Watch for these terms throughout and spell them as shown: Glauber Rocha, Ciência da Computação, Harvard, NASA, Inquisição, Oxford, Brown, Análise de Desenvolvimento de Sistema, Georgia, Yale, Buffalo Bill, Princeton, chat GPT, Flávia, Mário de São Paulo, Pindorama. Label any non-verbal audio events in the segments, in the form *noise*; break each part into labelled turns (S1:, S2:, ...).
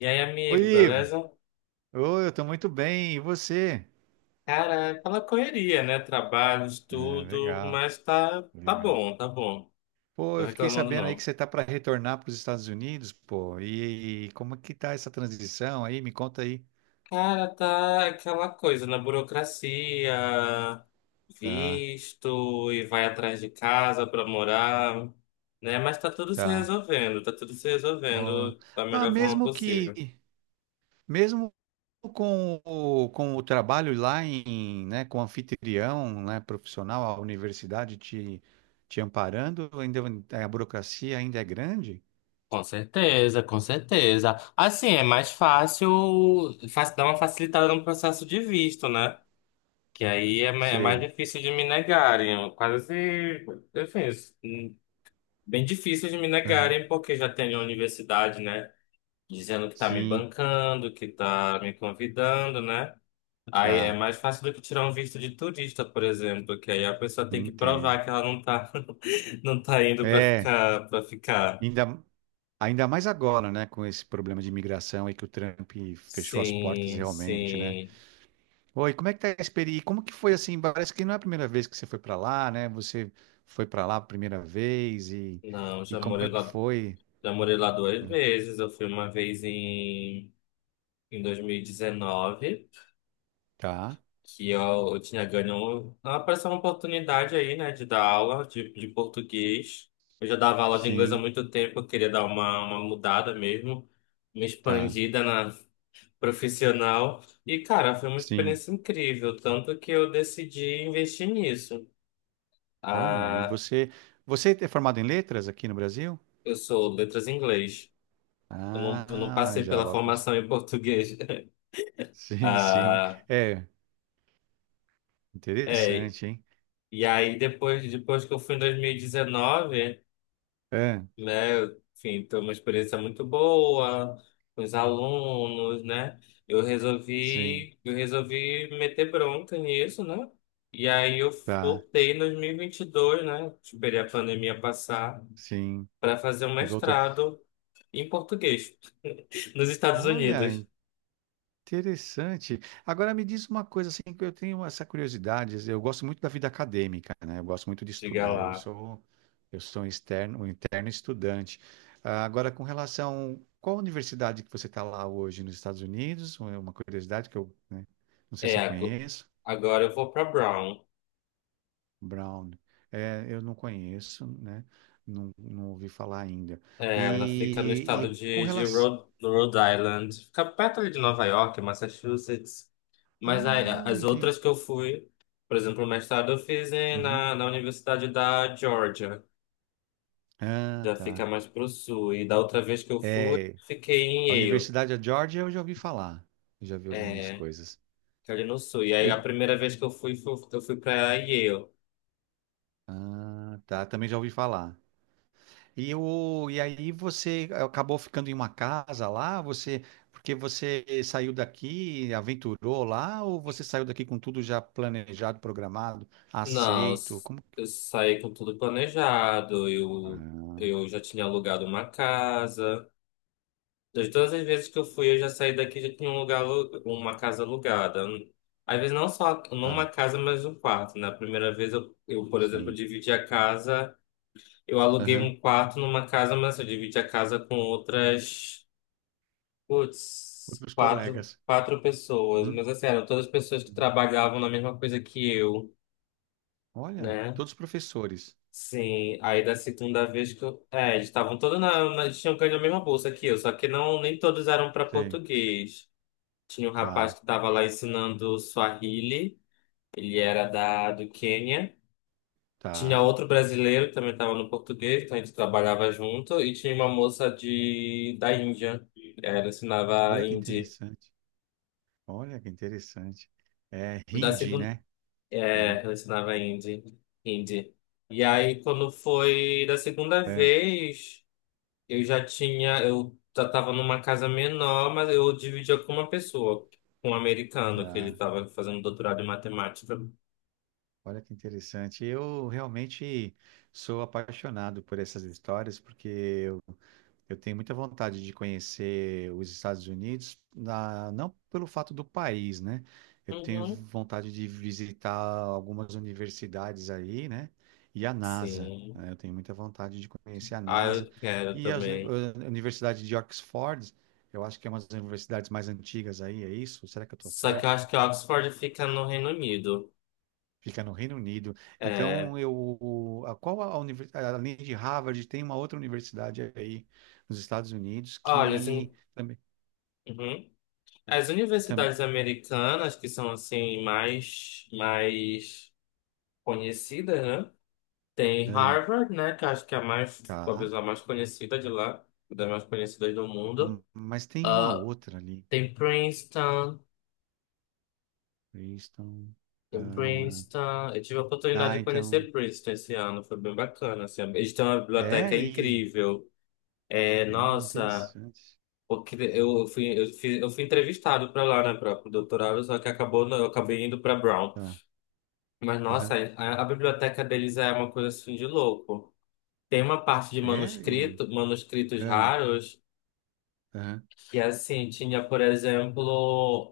S1: E aí,
S2: Oi,
S1: amigo,
S2: Ivo.
S1: beleza?
S2: Oi, eu tô muito bem. E você?
S1: Cara, é aquela correria, né? Trabalho,
S2: Ah,
S1: estudo,
S2: legal,
S1: mas tá, tá
S2: legal.
S1: bom, tá bom.
S2: Pô,
S1: Tô
S2: eu fiquei
S1: reclamando
S2: sabendo aí que
S1: não.
S2: você tá para retornar para os Estados Unidos, pô. E como é que tá essa transição aí? Me conta aí.
S1: Cara, tá aquela coisa na burocracia,
S2: Tá,
S1: visto e vai atrás de casa pra morar, né? Mas tá tudo se
S2: tá.
S1: resolvendo, tá tudo se
S2: Ó,
S1: resolvendo da
S2: Ah,
S1: melhor forma
S2: mesmo
S1: possível.
S2: que, mesmo com o trabalho lá em, né, com o anfitrião, né, profissional, a universidade te, te amparando, ainda a burocracia ainda é grande?
S1: Com certeza. Assim, é mais fácil dar uma facilitada no processo de visto, né? Que aí é mais
S2: Sei.
S1: difícil de me negarem, quase, enfim, bem difícil de me
S2: Aham.
S1: negarem, porque já tem a universidade, né? Dizendo que tá me
S2: Sim,
S1: bancando, que tá me convidando, né? Aí é
S2: tá.
S1: mais fácil do que tirar um visto de turista, por exemplo, que aí a pessoa tem que
S2: Entendo.
S1: provar que ela não tá, *laughs* não tá
S2: É,
S1: para ficar.
S2: ainda, ainda mais agora, né, com esse problema de imigração aí que o Trump fechou as portas
S1: Sim,
S2: realmente, né?
S1: sim.
S2: Oi, como é que tá a experiência? Como que foi assim? Parece que não é a primeira vez que você foi para lá, né? Você foi para lá a primeira vez
S1: Não,
S2: e como é que foi?
S1: já morei lá duas vezes. Eu fui uma vez em 2019,
S2: Tá,
S1: que eu tinha ganho. Apareceu uma oportunidade aí, né, de dar aula de português. Eu já dava aula de inglês há
S2: sim,
S1: muito tempo, eu queria dar uma mudada mesmo, uma
S2: tá,
S1: expandida na profissional. E, cara, foi uma
S2: sim.
S1: experiência incrível, tanto que eu decidi investir nisso.
S2: Olha, e
S1: Ah,
S2: você, você é formado em letras aqui no Brasil?
S1: eu sou letras em inglês. Eu não
S2: Ah,
S1: passei
S2: já
S1: pela
S2: logo. *laughs*
S1: formação em português. *laughs*
S2: Sim, sim.
S1: Ah,
S2: É,
S1: é.
S2: interessante, hein?
S1: E aí, depois que eu fui em 2019,
S2: É,
S1: né? Enfim, foi uma experiência muito boa com os alunos, né?
S2: sim,
S1: Eu resolvi meter bronca nisso, né? E aí eu
S2: tá,
S1: voltei em 2022, né? Esperei a pandemia passar
S2: sim.
S1: para fazer um
S2: E voltou.
S1: mestrado em português nos Estados
S2: Olha,
S1: Unidos,
S2: interessante. Agora me diz uma coisa assim que eu tenho essa curiosidade. Assim, eu gosto muito da vida acadêmica, né? Eu gosto muito de
S1: diga
S2: estudar. Eu
S1: lá.
S2: sou eu sou um externo, um interno estudante. Ah, agora com relação qual universidade que você está lá hoje nos Estados Unidos? É uma curiosidade que eu, né, não sei
S1: É,
S2: se eu
S1: ago-
S2: conheço.
S1: agora eu vou para Brown.
S2: Brown. É, eu não conheço, né? Não, não ouvi falar ainda.
S1: É, ela fica no estado
S2: E com
S1: de
S2: relação.
S1: Rhode Island, fica perto ali de Nova York, Massachusetts. Mas
S2: Ah,
S1: as outras
S2: entendi.
S1: que eu fui, por exemplo, o mestrado eu fiz
S2: Uhum.
S1: na Universidade da Georgia,
S2: Ah,
S1: já fica
S2: tá.
S1: mais pro sul. E da outra vez que eu fui,
S2: É,
S1: fiquei em
S2: a
S1: Yale,
S2: Universidade da Georgia eu já ouvi falar. Eu já vi algumas
S1: é,
S2: coisas.
S1: que é ali no sul. E aí a
S2: E-
S1: primeira vez que eu fui, eu fui pra Yale.
S2: ah, tá, também já ouvi falar. E, o, e aí você acabou ficando em uma casa lá, você, porque você saiu daqui, aventurou lá, ou você saiu daqui com tudo já planejado, programado,
S1: Não, eu
S2: aceito?
S1: s-
S2: Como?
S1: eu saí com tudo planejado,
S2: Ah,
S1: eu já tinha alugado uma casa. De todas as vezes que eu fui, eu já saí daqui, já tinha um lugar, uma casa alugada. Às vezes não só numa
S2: tá,
S1: casa, mas um quarto. Na primeira vez eu, por exemplo,
S2: sim.
S1: dividi a casa, eu aluguei
S2: Aham.
S1: um quarto numa casa, mas eu dividi a casa com outras, putz,
S2: Outros
S1: quatro,
S2: colegas.
S1: quatro pessoas.
S2: Uhum,
S1: Mas assim, eram todas pessoas que
S2: uhum.
S1: trabalhavam na mesma coisa que eu,
S2: Olha,
S1: né?
S2: todos professores.
S1: Sim, aí da segunda vez que eu. É, eles estavam todos na. Eles tinham ganho a mesma bolsa que eu, só que não, nem todos eram para
S2: Sim,
S1: português. Tinha um
S2: tá,
S1: rapaz que estava lá ensinando Swahili, ele era do Quênia. Tinha
S2: tá.
S1: outro brasileiro que também estava no português, então a gente trabalhava junto. E tinha uma moça da Índia, ela
S2: Olha
S1: ensinava
S2: que
S1: hindi.
S2: interessante. Olha que interessante. É
S1: Da
S2: hindi,
S1: segunda,
S2: né? É,
S1: é, ela ensinava hindi. E aí, quando foi da segunda
S2: é,
S1: vez, eu já tinha, eu já estava numa casa menor, mas eu dividia com uma pessoa, com um americano, que ele
S2: tá.
S1: estava fazendo doutorado em matemática.
S2: Olha que interessante. Eu realmente sou apaixonado por essas histórias, porque eu tenho muita vontade de conhecer os Estados Unidos, na- não pelo fato do país, né? Eu tenho
S1: Uhum.
S2: vontade de visitar algumas universidades aí, né? E a NASA, né?
S1: Sim.
S2: Eu tenho muita vontade de conhecer a
S1: Ah,
S2: NASA.
S1: eu quero
S2: E as, uni-
S1: também.
S2: a Universidade de Oxford, eu acho que é uma das universidades mais antigas aí, é isso? Será que eu estou
S1: Só que eu
S2: certo?
S1: acho que Oxford fica no Reino Unido.
S2: Fica no Reino Unido.
S1: É,
S2: Então, eu, a, qual a universidade, além de Harvard, tem uma outra universidade aí nos Estados Unidos
S1: olha,
S2: que também.
S1: uhum. As
S2: E também,
S1: universidades americanas, que são assim mais conhecidas, né? Tem
S2: ah,
S1: Harvard, né? Que eu acho que é a mais, talvez
S2: tá.
S1: a mais conhecida de lá, uma das mais conhecidas do mundo.
S2: Mas tem uma
S1: Ah,
S2: outra ali.
S1: tem Princeton,
S2: Princeton.
S1: tem
S2: Ah,
S1: Princeton. Eu tive a oportunidade
S2: ah,
S1: de
S2: então.
S1: conhecer Princeton esse ano, foi bem bacana, assim. Eles têm uma
S2: É,
S1: biblioteca
S2: e.
S1: incrível. É, nossa,
S2: Interessante.
S1: eu fui entrevistado para lá, né, para o doutorado, só que acabou, eu acabei indo para Brown.
S2: Tá.
S1: Mas, nossa,
S2: Aham.
S1: a biblioteca deles é uma coisa assim de louco. Tem uma parte de
S2: É, e.
S1: manuscritos
S2: Ah,
S1: raros,
S2: aham.
S1: que assim, tinha, por exemplo,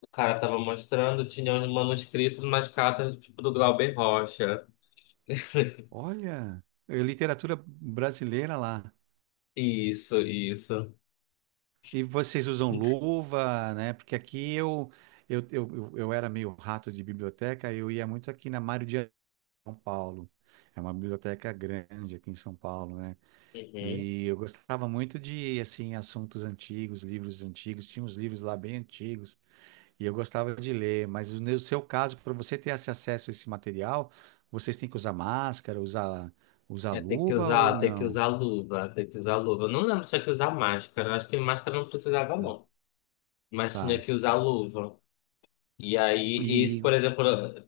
S1: o cara tava mostrando, tinha uns manuscritos, umas cartas tipo do Glauber Rocha. *laughs*
S2: Olha, é literatura brasileira lá.
S1: Isso.
S2: E vocês usam luva, né? Porque aqui eu, eu era meio rato de biblioteca, eu ia muito aqui na Mário de São Paulo. É uma biblioteca grande aqui em São Paulo, né?
S1: Uhum.
S2: E eu gostava muito de, assim, assuntos antigos, livros antigos. Tinha uns livros lá bem antigos e eu gostava de ler. Mas no seu caso, para você ter esse acesso a esse material, vocês têm que usar máscara, usar, usar
S1: É,
S2: luva ou não?
S1: tem que usar luva. Eu não lembro se tinha que usar máscara. Acho que máscara não precisava,
S2: Tá.
S1: não. Mas tinha
S2: Tá.
S1: que usar luva. E aí, isso,
S2: E,
S1: por exemplo,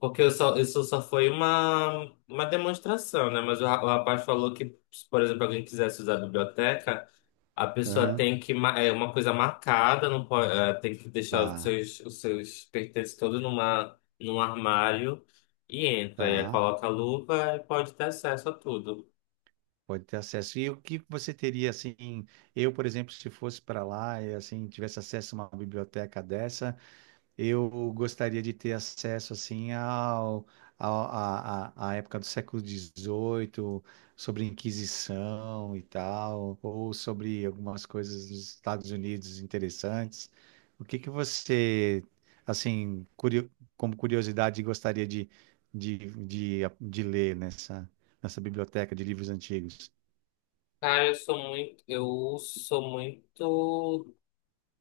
S1: porque eu só, isso só foi uma demonstração, né? Mas o rapaz falou que, se, por exemplo, alguém quisesse usar a biblioteca, a pessoa
S2: aham,
S1: tem que, é uma coisa marcada, não pode, é, tem que deixar
S2: tá,
S1: os seus pertences todos num armário e entra. E aí
S2: tá.
S1: coloca a luva e pode ter acesso a tudo.
S2: Pode ter acesso. E o que você teria, assim, eu, por exemplo, se fosse para lá e, assim, tivesse acesso a uma biblioteca dessa, eu gostaria de ter acesso assim ao, ao- à, à- à época do século XVIII, sobre a Inquisição e tal, ou sobre algumas coisas dos Estados Unidos interessantes. O que que você, assim, curio- como curiosidade, gostaria de, de ler nessa, nessa biblioteca de livros antigos?
S1: Cara,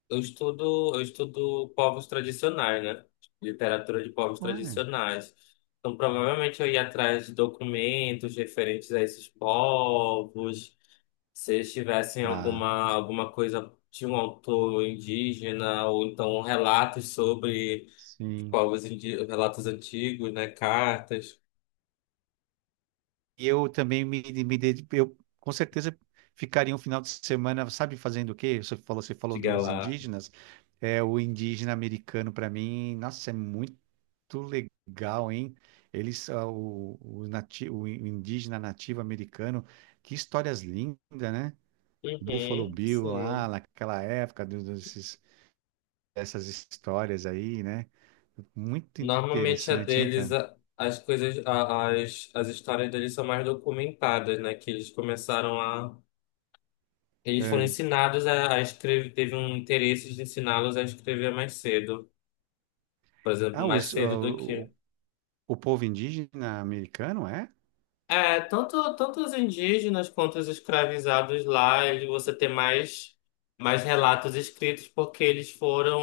S1: eu estudo povos tradicionais, né? Literatura de povos
S2: Olha,
S1: tradicionais. Então, provavelmente eu ia atrás de documentos referentes a esses povos, se eles tivessem
S2: tá,
S1: alguma coisa de um autor indígena ou então relatos sobre os
S2: sim.
S1: povos relatos antigos, né? Cartas,
S2: E eu também me ded- eu com certeza ficaria um final de semana, sabe, fazendo o quê? Você falou
S1: diga
S2: dos
S1: lá.
S2: indígenas, é o indígena americano para mim, nossa, é muito legal, hein? Eles, ah, o, nati, o indígena nativo americano, que histórias lindas, né? Buffalo
S1: Uhum,
S2: Bill lá,
S1: sim.
S2: naquela época, do- desses, dessas histórias aí, né? Muito
S1: Normalmente a
S2: interessante, hein,
S1: deles,
S2: cara?
S1: as coisas, as histórias deles são mais documentadas, né? Que eles começaram a. Eles foram
S2: É.
S1: ensinados a escrever, teve um interesse de ensiná-los a escrever mais cedo. Por exemplo,
S2: Ah,
S1: mais
S2: os, ah,
S1: cedo do que.
S2: o povo indígena americano é?
S1: É, tanto, tanto os indígenas quanto os escravizados lá, ele, você tem mais, mais relatos escritos porque eles foram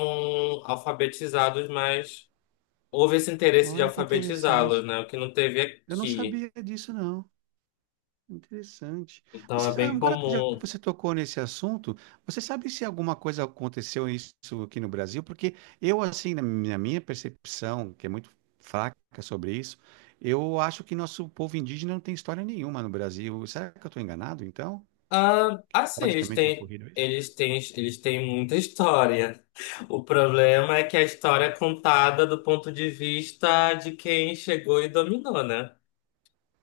S1: alfabetizados, mas houve esse interesse de
S2: Olha que
S1: alfabetizá-los,
S2: interessante.
S1: né? O que não teve
S2: Eu não
S1: aqui.
S2: sabia disso, não. Interessante.
S1: Então é
S2: Você, ah,
S1: bem
S2: agora que já
S1: comum.
S2: você tocou nesse assunto, você sabe se alguma coisa aconteceu isso aqui no Brasil? Porque eu, assim, na minha percepção, que é muito fraca sobre isso, eu acho que nosso povo indígena não tem história nenhuma no Brasil. Será que eu estou enganado, então?
S1: Ah, assim,
S2: Pode também ter ocorrido isso?
S1: eles têm muita história. O problema é que a história é contada do ponto de vista de quem chegou e dominou, né?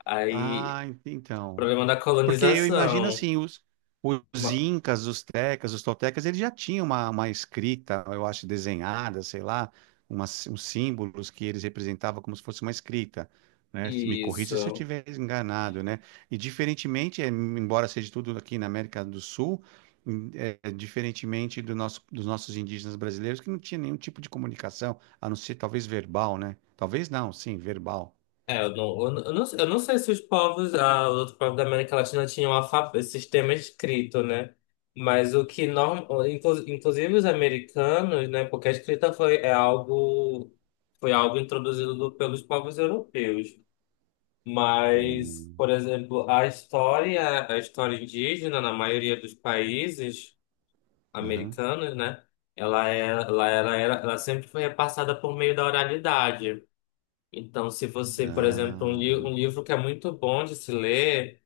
S1: Aí,
S2: Ah, ent- então.
S1: problema da
S2: Porque eu imagino
S1: colonização.
S2: assim, os
S1: Ma-
S2: incas, os tecas, os toltecas, eles já tinham uma escrita, eu acho, desenhada, sei lá, umas, uns símbolos que eles representavam como se fosse uma escrita, né? Me corrija se eu
S1: Isso.
S2: estiver enganado, né? E diferentemente, eh, embora seja tudo aqui na América do Sul, em- eh, diferentemente do nosso, dos nossos indígenas brasileiros, que não tinha nenhum tipo de comunicação, a não ser talvez verbal, né? Talvez não, sim, verbal.
S1: É, eu não sei se os povos, ah, os outros povos da América Latina tinham alfabeto, sistema escrito, né? Mas o que, norm, inclusive os americanos, né? Porque a escrita foi, é algo, foi algo introduzido pelos povos europeus. Mas,
S2: Hum,
S1: por exemplo, a história indígena, na maioria dos países
S2: aham.
S1: americanos, né? Ela, é, ela, era, era- ela sempre foi repassada por meio da oralidade. Então, se você, por exemplo, um,
S2: Ah,
S1: li um livro que é muito bom de se ler,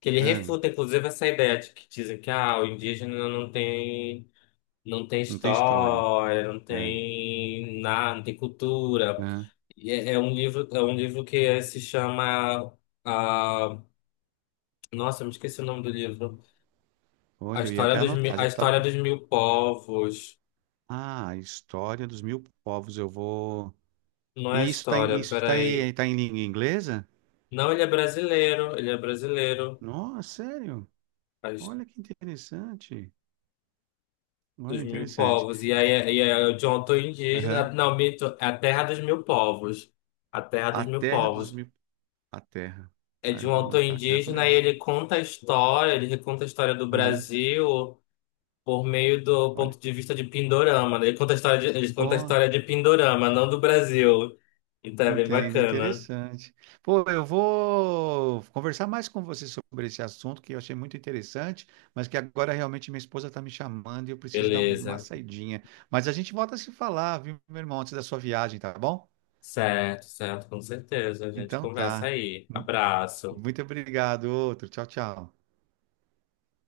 S1: que ele
S2: ahn.
S1: refuta, inclusive, essa ideia de que dizem que ah, o indígena não tem, não tem
S2: Não tem história.
S1: história, não
S2: É.
S1: tem nada, não tem cultura.
S2: É.
S1: É, é um livro que se chama ah, nossa, eu me esqueci o nome do livro. A
S2: Olha, eu ia
S1: história
S2: até
S1: dos,
S2: anotar, já
S1: a
S2: tava.
S1: história
S2: Com-
S1: dos mil povos.
S2: Ah, a história dos mil povos, eu vou.
S1: Não é a
S2: E isso tá, em-
S1: história,
S2: isso tá,
S1: peraí.
S2: aí, tá em língua inglesa?
S1: Não, ele é brasileiro, ele é brasileiro.
S2: Nossa, sério? Olha que interessante.
S1: Dos
S2: Olha,
S1: mil
S2: interessante.
S1: povos. E aí o John Tô indígena.
S2: Aham.
S1: Não, mito, é a terra dos mil povos. A terra dos
S2: A
S1: mil
S2: terra dos
S1: povos.
S2: mil. A terra.
S1: É
S2: Ah,
S1: de um
S2: eu vou
S1: autor
S2: anotar aqui, já tomei
S1: indígena e
S2: nota.
S1: ele conta a história, ele reconta a história do
S2: Aham.
S1: Brasil por meio do
S2: Olha.
S1: ponto de vista de Pindorama, né? Ele conta a história de, ele conta a
S2: Pô,
S1: história de Pindorama, não do Brasil. Então é bem
S2: entendo,
S1: bacana.
S2: interessante. Pô, eu vou conversar mais com você sobre esse assunto que eu achei muito interessante, mas que agora realmente minha esposa está me chamando e eu preciso dar uma
S1: Beleza.
S2: saidinha. Mas a gente volta a se falar, viu, meu irmão, antes da sua viagem, tá bom?
S1: Certo, certo, com certeza. A gente
S2: Então
S1: conversa
S2: tá.
S1: aí. Abraço.
S2: Muito obrigado, outro. Tchau, tchau.